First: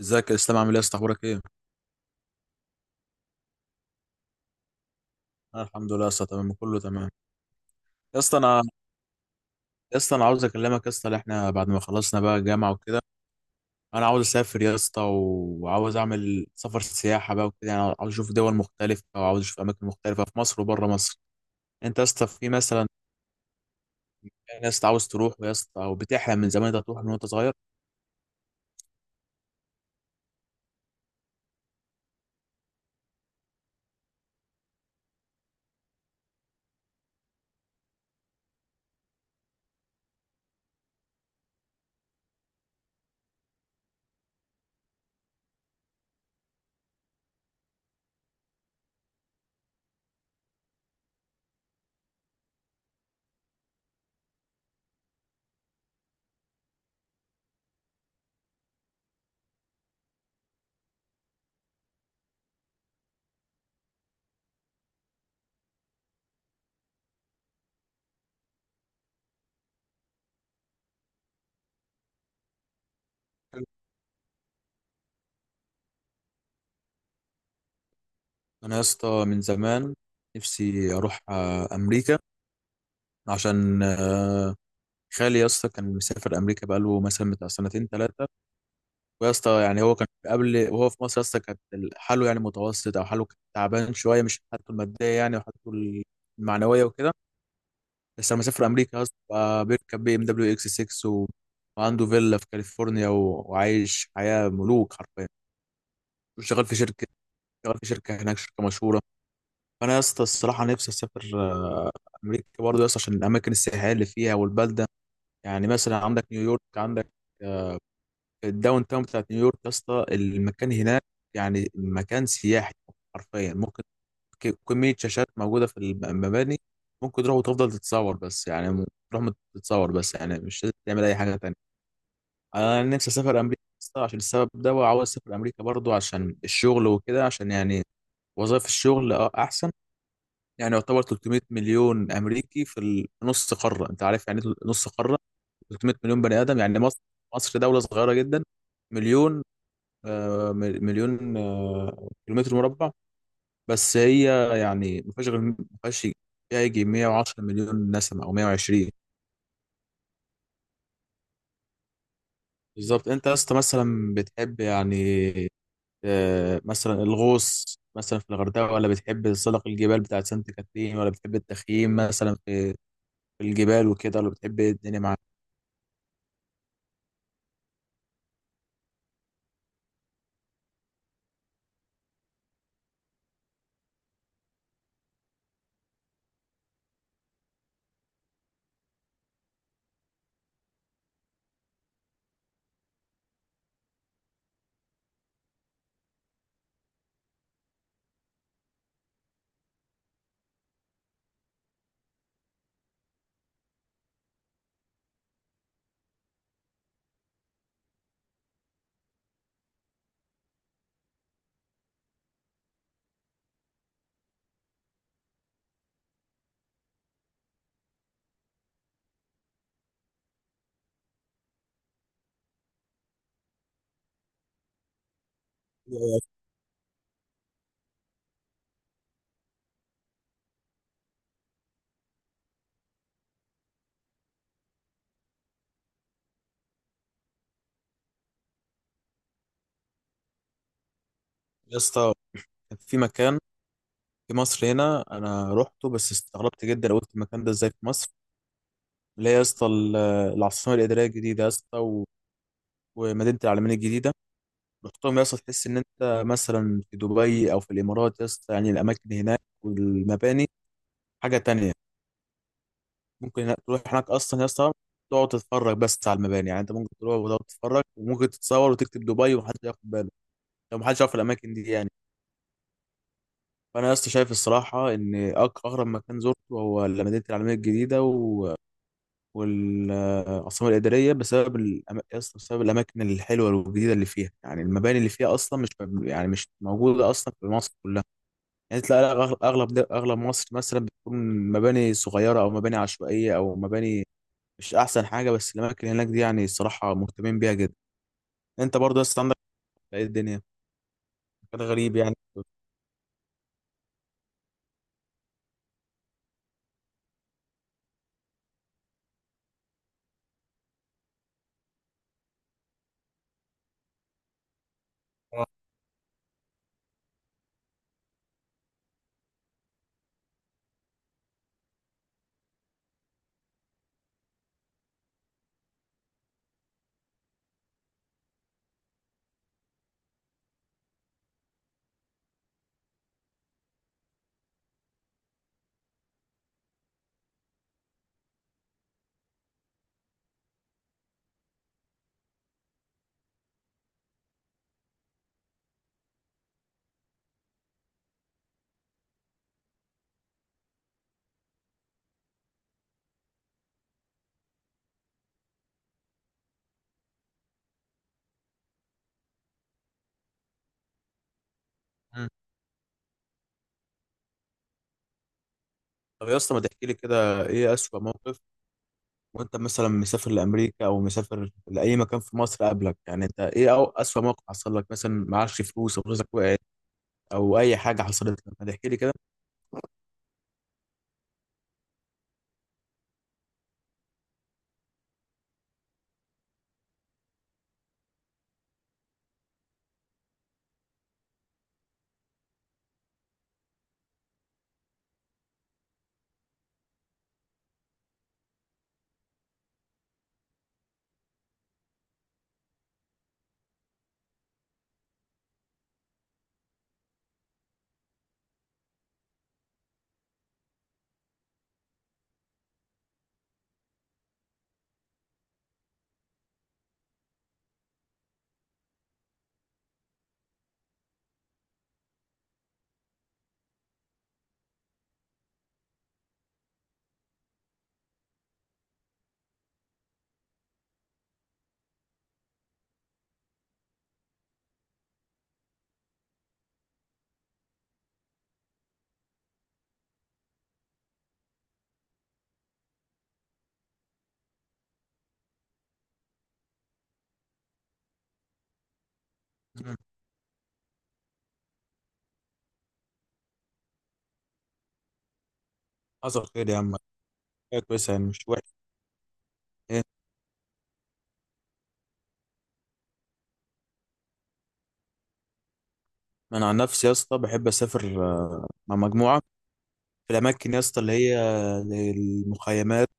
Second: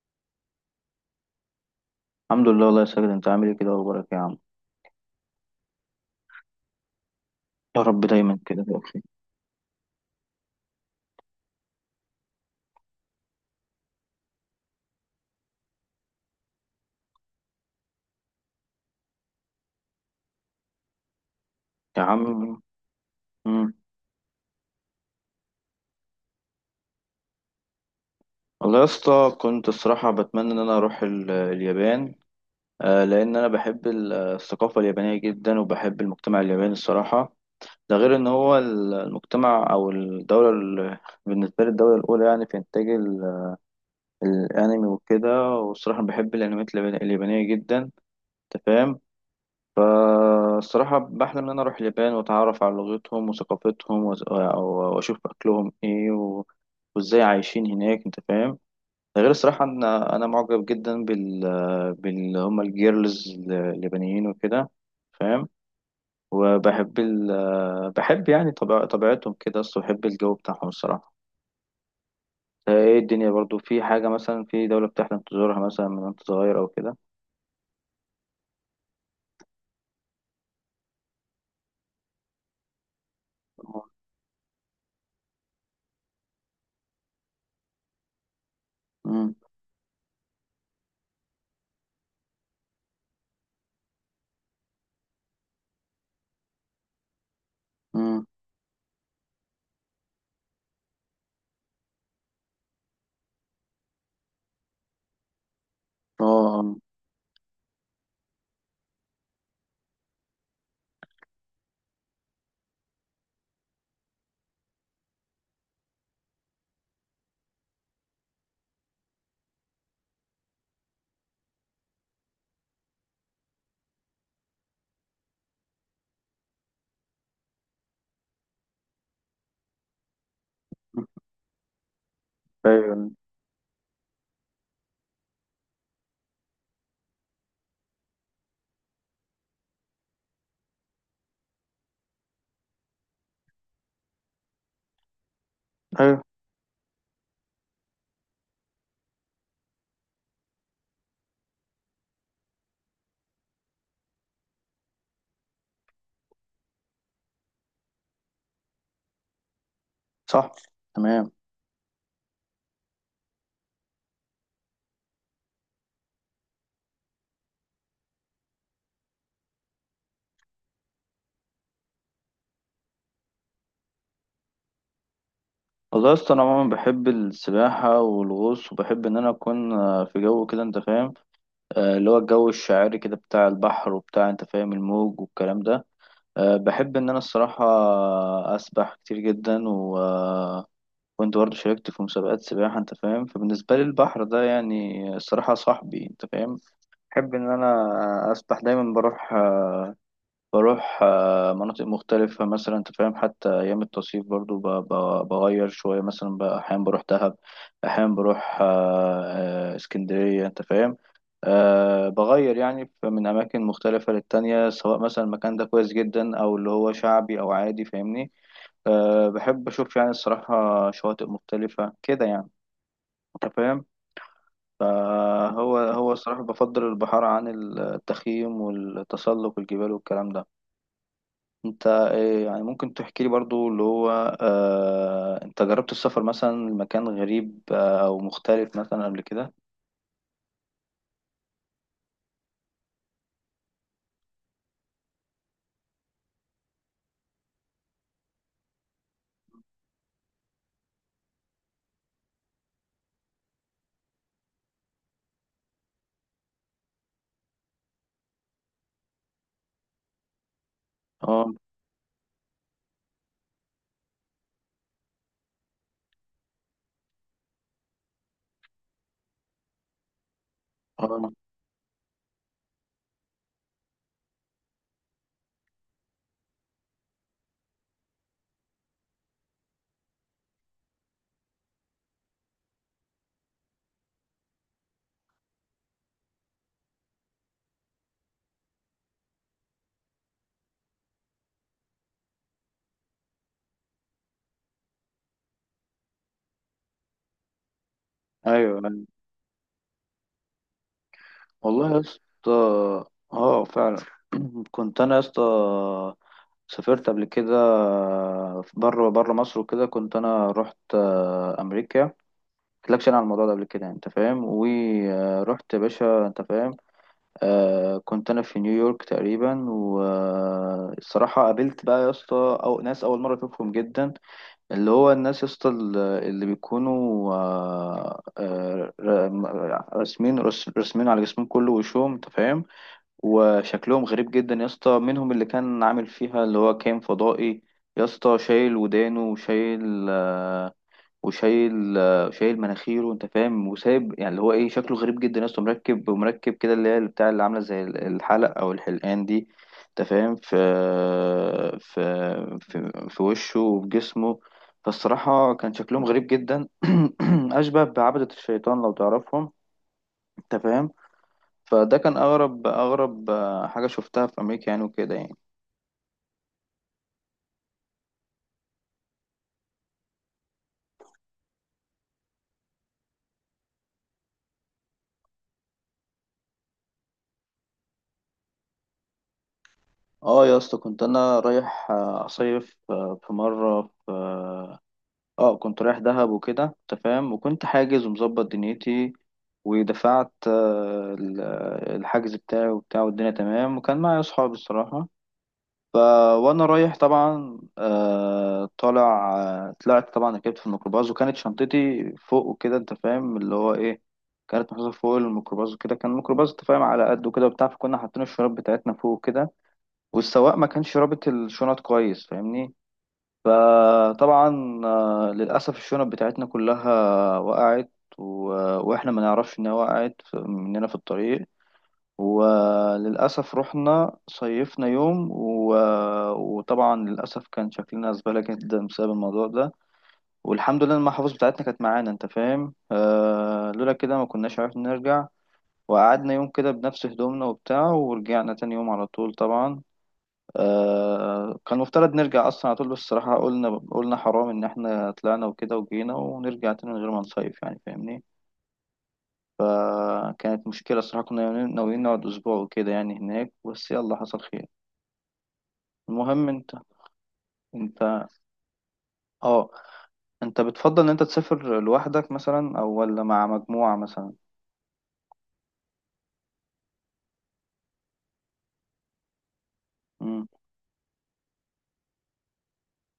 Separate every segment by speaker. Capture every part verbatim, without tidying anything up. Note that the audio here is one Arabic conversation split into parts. Speaker 1: ازيك يا اسلام؟ عامل ايه يا اسطى؟ اخبارك ايه؟
Speaker 2: الحمد لله، والله يا ساجد، انت عامل ايه كده؟ اخبارك يا عم.
Speaker 1: انا الحمد لله يا اسطى، تمام، كله تمام.
Speaker 2: يا رب
Speaker 1: يا اسطى
Speaker 2: دايما كده
Speaker 1: انا،
Speaker 2: تبقى بخير
Speaker 1: يا اسطى انا عاوز اكلمك يا اسطى، اللي احنا بعد ما خلصنا بقى الجامعه وكده، انا عاوز اسافر يا اسطى و- وعاوز اعمل سفر سياحه بقى وكده، يعني عاوز اشوف دول مختلفه وعاوز اشوف اماكن مختلفه في مصر وبره مصر. انت
Speaker 2: يا
Speaker 1: يا
Speaker 2: عم.
Speaker 1: اسطى في مثلا
Speaker 2: مم.
Speaker 1: ناس عاوز تروح يا اسطى او بتحلم من زمان انت تروح من وانت صغير؟
Speaker 2: والله يا اسطى، كنت الصراحة بتمنى ان انا اروح ال- اليابان. آه، لان انا بحب ال- الثقافة اليابانية جدا، وبحب المجتمع الياباني الصراحة. ده غير ان هو ال- المجتمع او الدولة ال- بالنسبة لي الدولة الاولى يعني في انتاج ال- الانمي وكده، والصراحة بحب الانميات اليابان- اليابانية جدا، انت فاهم. فالصراحة بحلم إن أنا أروح اليابان وأتعرف على لغتهم وثقافتهم وز- و- وأشوف أكلهم إيه و... وإزاي عايشين هناك، أنت فاهم. ده غير الصراحة إن أنا معجب جدا بال بال هما الجيرلز اليابانيين وكده، فاهم. وبحب ال... بحب يعني طبيع... طبيعتهم كده، أصل بحب الجو بتاعهم الصراحة. ده إيه الدنيا برضو في حاجة مثلا في دولة بتحلم تزورها مثلا من وأنت صغير أو كده؟
Speaker 1: انا يا اسطى من زمان نفسي اروح آه، امريكا، عشان آه، خالي يا اسطى كان مسافر امريكا بقاله مثلا بتاع سنتين ثلاثه، ويا
Speaker 2: مم.
Speaker 1: اسطى يعني هو كان قبل وهو في مصر يا اسطى كانت حاله يعني متوسط او حاله كان تعبان شويه، مش حالته الماديه يعني، وحالته المعنويه وكده.
Speaker 2: مم.
Speaker 1: بس لما سافر امريكا يا اسطى بقى بيركب بي ام دبليو اكس ستة و... وعنده فيلا في كاليفورنيا و... وعايش حياه ملوك حرفيا،
Speaker 2: آه،
Speaker 1: وشغال في
Speaker 2: آه.
Speaker 1: شركه، شغال في شركه هناك، شركه مشهوره. فانا يا اسطى الصراحه نفسي اسافر آه، امريكا برضه يا اسطى عشان الاماكن السياحيه اللي فيها والبلده، يعني مثلا عندك نيويورك، عندك الداون تاون بتاعت نيويورك يا اسطى، المكان هناك يعني مكان سياحي حرفيا، ممكن ك- كمية شاشات موجودة في الم- المباني. ممكن تروح وتفضل تتصور بس، يعني م- تروح مت- تتصور بس يعني مش لازم تعمل أي حاجة تانية. أنا
Speaker 2: أيوه،
Speaker 1: نفسي أسافر أمريكا يا اسطى عشان السبب ده، وعاوز أسافر أمريكا برضو عشان الشغل وكده، عشان يعني وظائف الشغل أه أحسن. يعني يعتبر تلت مية مليون أمريكي في ال- نص قارة، أنت عارف يعني إيه نص قارة؟ تلت مية
Speaker 2: أيوه،
Speaker 1: مليون بني آدم يعني، مصر، مصر دولة صغيرة جدا، مليون، آه، مل- مليون آه، كيلومتر مربع بس، هي يعني ما فيهاش غير ما فيهاش فيها يجي مائة وعشرة مليون نسمة أو مائة وعشرين.
Speaker 2: صح، تمام.
Speaker 1: بالظبط. أنت يا اسطى مثلا بتحب يعني آه، مثلا الغوص مثلا في الغردقة، ولا بتحب تسلق الجبال بتاعت سانت كاترين، ولا بتحب التخييم مثلا في في الجبال وكده، ولا بتحب إيه الدنيا معاك؟
Speaker 2: والله يا اسطى، انا عموما بحب السباحه والغوص، وبحب ان انا اكون آه، في جو كده، انت فاهم. آه، اللي هو الجو الشاعري كده بتاع البحر وبتاع، انت فاهم، الموج والكلام ده. آه، بحب ان انا الصراحه اسبح كتير جدا، و آه، كنت برضه شاركت في مسابقات سباحه، انت فاهم. فبالنسبه لي البحر ده يعني الصراحه صاحبي، انت فاهم. بحب ان انا اسبح دايما، بروح آه، بروح آه، مناطق مختلفة مثلا، أنت فاهم. حتى أيام التصيف برضو ب- ب- بغير شوية مثلا، بقى أحيانا بروح دهب، أحيانا بروح آه، آه، اسكندرية، أنت فاهم. أه، بغير يعني ف- من أماكن مختلفة للتانية، سواء مثلا المكان ده كويس جدا أو اللي هو شعبي أو عادي، فاهمني. أه، بحب أشوف يعني الصراحة شواطئ مختلفة كده يعني، أنت فاهم. فهو هو الصراحة بفضل البحر عن التخييم والتسلق والجبال والكلام ده. انت إيه يعني؟ ممكن تحكي لي برضو اللي هو آه، انت جربت السفر مثلا لمكان غريب، آه، او مختلف مثلا قبل كده؟
Speaker 1: يا اسطى كان في مكان في مصر هنا أنا روحته بس استغربت جدا، قلت المكان ده إزاي في مصر؟ اللي هي يا اسطى ال- العاصمة الإدارية الجديدة يا اسطى، ومدينه العلمين الجديده. رحتهم يا اسطى تحس ان انت مثلا في دبي او في الامارات يا اسطى، يعني الاماكن هناك والمباني حاجه
Speaker 2: اه.
Speaker 1: تانية. ممكن هناك- تروح هناك اصلا يا اسطى تقعد تتفرج بس على المباني، يعني انت ممكن تروح وتقعد تتفرج وممكن تتصور وتكتب دبي ومحدش ياخد باله لو محدش يعرف
Speaker 2: اه.
Speaker 1: الاماكن دي يعني. فانا يا اسطى شايف الصراحه ان أق- اغرب مكان زرته هو مدينه العلمين الجديده والعاصمة الإدارية، بسبب الأم... أصلاً بسبب الأماكن الحلوة والجديدة اللي فيها، يعني المباني اللي فيها أصلا مش يعني مش موجودة أصلا في مصر كلها. يعني تلاقي أغ- أغلب د- أغلب مصر مثلا بتكون مباني صغيرة أو مباني عشوائية أو مباني مش أحسن حاجة، بس الأماكن هناك دي يعني الصراحة مهتمين بيها جدا.
Speaker 2: ايوه،
Speaker 1: أنت برضه
Speaker 2: ايوه.
Speaker 1: أصلا عندك إيه الدنيا؟ كان
Speaker 2: والله
Speaker 1: غريب
Speaker 2: يا
Speaker 1: يعني.
Speaker 2: اسطى، اه فعلا. كنت انا يا اسطى سافرت قبل كده آه، بره بره مصر وكده، كنت انا رحت آه، امريكا. قلتلكش انا على الموضوع ده قبل كده يعني، انت فاهم.
Speaker 1: آه.
Speaker 2: ورحت يا باشا، انت فاهم. آه، كنت انا في نيويورك تقريبا، والصراحه قابلت بقى يا اسطى او ناس اول مره اشوفهم جدا. اللي هو الناس يا اسطى ال- اللي بيكونوا آه آه ر- راسمين رس- راسمين على جسمهم كله وشهم، انت فاهم. وشكلهم غريب جدا يا اسطى، منهم اللي كان عامل فيها اللي هو كان فضائي يا اسطى، شايل ودانه وشايل آه، وشايل آه، شايل مناخيره، انت فاهم. وسايب يعني اللي هو ايه شكله غريب جدا يا اسطى، مركب مركب كده اللي هي اللي بتاع اللي عامله زي ال- الحلق او الحلقان دي، انت فاهم، في في في, في وشه وفي جسمه. فالصراحه كان شكلهم غريب جدا. اشبه بعبدة الشيطان لو تعرفهم، انت فاهم. فده كان
Speaker 1: مم.
Speaker 2: اغرب اغرب آه، حاجه شفتها في امريكا يعني وكده يعني.
Speaker 1: طب يا اسطى ما تحكي لي كده، إيه أسوأ موقف وانت مثلا مسافر لامريكا او مسافر لاي مكان في مصر قبلك؟ يعني انت ايه او اسوأ موقف حصل لك؟ مثلا معكش فلوس او فلوسك وقعت او اي حاجه حصلت لك، ما تحكي لي كده.
Speaker 2: اه، يا اسطى كنت انا رايح آه، اصيف آه، في مره، في اه كنت رايح دهب وكده، انت فاهم، وكنت حاجز ومظبط دنيتي، ودفعت آه، ال- الحجز بتاعي وبتاع، والدنيا تمام، وكان معايا اصحابي الصراحة. ف وانا رايح طبعا، آه، طالع آه، طلعت طبعا، ركبت في الميكروباص وكانت شنطتي فوق وكده، انت فاهم، اللي هو ايه، كانت محطوطة فوق الميكروباص وكده، كان الميكروباص انت فاهم على قد وكده وبتاع، فكنا حاطين الشراب بتاعتنا فوق وكده، والسواق ما كانش رابط الشنط كويس، فاهمني. فطبعا آه، للأسف الشنط بتاعتنا كلها وقعت، و... وإحنا ما نعرفش إنها وقعت ف- مننا في الطريق. وللأسف رحنا صيفنا يوم، و... وطبعا للأسف كان شكلنا زبالة جدا بسبب الموضوع ده. والحمد لله إن المحافظ بتاعتنا كانت معانا، أنت فاهم، آه، لولا كده ما كناش عرفنا نرجع. وقعدنا يوم كده بنفس هدومنا وبتاع، ورجعنا تاني يوم على طول طبعا. آه، كان المفترض نرجع اصلا على طول، بس الصراحه قلنا قلنا حرام ان احنا طلعنا وكده وجينا ونرجع تاني من غير ما نصيف يعني، فاهمني.
Speaker 1: مم.
Speaker 2: فكانت مشكله الصراحه، كنا ناويين نقعد اسبوع وكده يعني هناك، بس يلا حصل خير.
Speaker 1: حصل
Speaker 2: المهم،
Speaker 1: خير
Speaker 2: انت
Speaker 1: يا عم، حاجه كويسه يعني
Speaker 2: انت
Speaker 1: مش وحش.
Speaker 2: اه
Speaker 1: ايه؟
Speaker 2: انت بتفضل ان انت تسافر لوحدك مثلا، او ولا مع مجموعه مثلا؟
Speaker 1: انا عن نفسي يا اسطى بحب اسافر آه، مع مجموعه، في
Speaker 2: مم.
Speaker 1: الاماكن يا اسطى اللي هي المخيمات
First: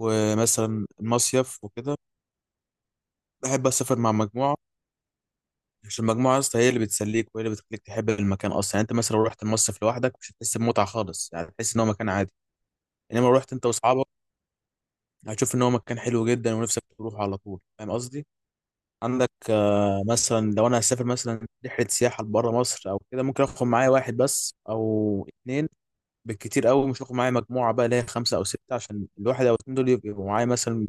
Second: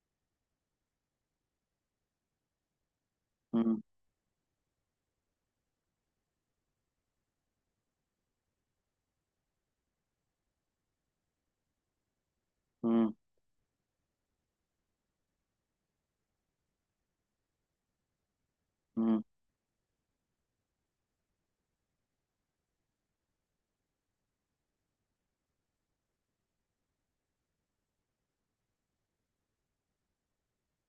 Speaker 1: ومثلا المصيف وكده، بحب
Speaker 2: مم.
Speaker 1: اسافر مع مجموعه، عشان المجموعه يا اسطى هي اللي بتسليك وهي اللي بتخليك تحب المكان اصلا، يعني انت مثلا لو رحت المصيف لوحدك مش هتحس بمتعه خالص، يعني تحس ان هو مكان عادي،
Speaker 2: مم.
Speaker 1: انما لو رحت انت واصحابك هتشوف ان هو مكان حلو جدا ونفسك تروح على طول، فاهم قصدي؟
Speaker 2: مم.
Speaker 1: عندك آه، مثلا لو انا هسافر مثلا رحله سياحه بره مصر او كده ممكن اخد معايا واحد بس او اتنين بالكتير قوي، مش هاخد معايا مجموعه بقى اللي هي خمسه او سته، عشان الواحد او اتنين دول يبقوا معايا مثلا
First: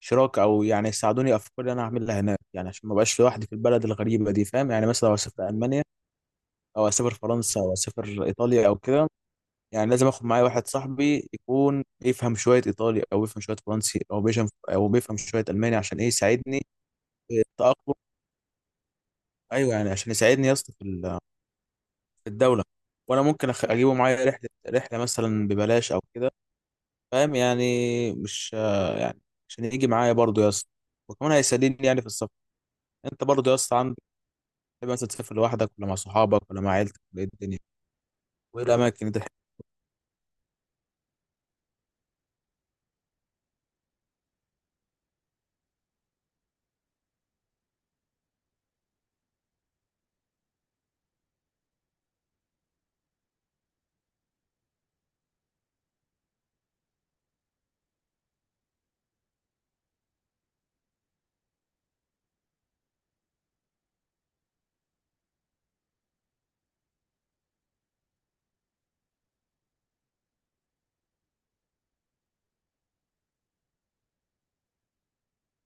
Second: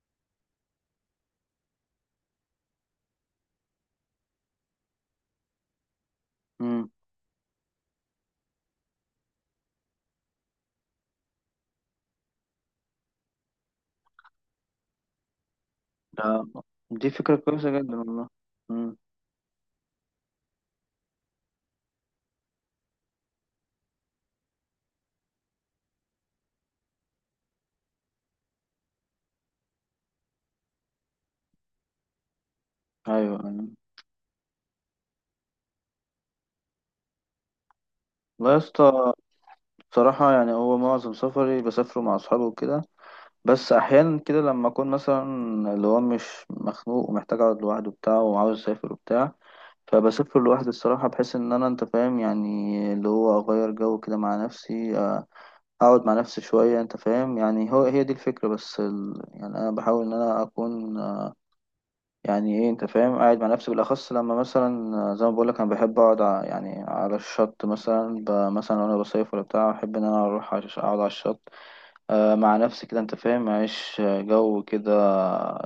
Speaker 1: شراكه، او يعني يساعدوني افكار اللي انا هعملها هناك، يعني عشان ما ابقاش لوحدي في البلد الغريبه دي، فاهم يعني؟ مثلا لو اسافر المانيا او
Speaker 2: مم.
Speaker 1: اسافر فرنسا او اسافر ايطاليا او كده، يعني لازم اخد معايا واحد صاحبي يكون يفهم شويه ايطالي، او يفهم شويه فرنسي، او بيفهم او بيفهم شويه الماني، عشان ايه
Speaker 2: ده-
Speaker 1: يساعدني
Speaker 2: دي فكره
Speaker 1: في
Speaker 2: كويسه
Speaker 1: التاقلم.
Speaker 2: جدا والله. مم.
Speaker 1: ايوه يعني عشان يساعدني يا اسطى في ال- في الدوله، وانا ممكن أخ- اجيبه معايا رحله رحله مثلا ببلاش او كده، فاهم يعني؟ مش آه، يعني، عشان يجي معايا برضه يا اسطى، وكمان هيساعدني يعني في السفر.
Speaker 2: ايوه،
Speaker 1: انت برضه يا
Speaker 2: أيوة.
Speaker 1: اسطى عندك تحب مثلا تسافر لوحدك ولا مع صحابك ولا مع عيلتك ولا ايه الدنيا؟
Speaker 2: لا يا
Speaker 1: وايه الاماكن اللي
Speaker 2: اسطى،
Speaker 1: انت تحب؟
Speaker 2: بصراحة يعني هو معظم سفري بسافره مع أصحابي وكده، بس أحيانا كده لما أكون مثلا اللي هو مش مخنوق ومحتاج أقعد لوحده وبتاع وعاوز أسافر وبتاع، فبسافر لوحدي الصراحة، بحيث إن أنا أنت فاهم يعني اللي هو أغير جو كده مع نفسي، آه، أقعد مع نفسي شوية، أنت فاهم يعني، هو هي دي الفكرة بس. ال... يعني أنا بحاول إن أنا أكون آه، يعني إيه، أنت فاهم، قاعد مع نفسي بالأخص لما مثلا آه، زي ما بقولك أنا بحب أقعد ع- يعني على الشط مثلا، ب... مثلا وأنا بصيف ولا بتاع، أحب إن أنا أروح عش- أقعد على الشط، آه، مع نفسي كده، انت فاهم، معيش جو كده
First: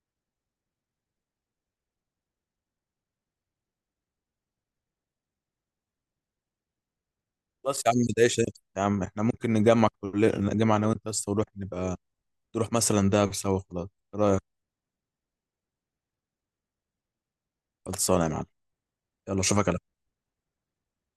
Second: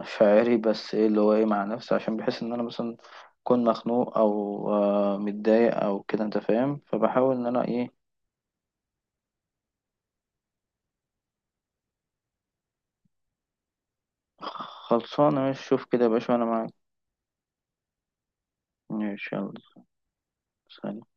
Speaker 2: شاعري، بس ايه اللي هو ايه مع نفسي عشان بحس ان انا مثلا اكون مخنوق او آه، متضايق او كده، انت فاهم، فبحاول ان انا
Speaker 1: خلاص يا
Speaker 2: ايه.
Speaker 1: عم ما تضايقش نفسك يا عم، احنا ممكن نجمع، كل نجمع انا وانت يا اسطى ونروح، نبقى تروح مثلا دهب سوا خلاص، ايه رايك؟
Speaker 2: خلصانه ماشي، شوف كده يا باشا وانا معاك.
Speaker 1: خلصانه يا معلم.
Speaker 2: ماشي،
Speaker 1: يلا
Speaker 2: يلا.
Speaker 1: اشوفك على
Speaker 2: سلام.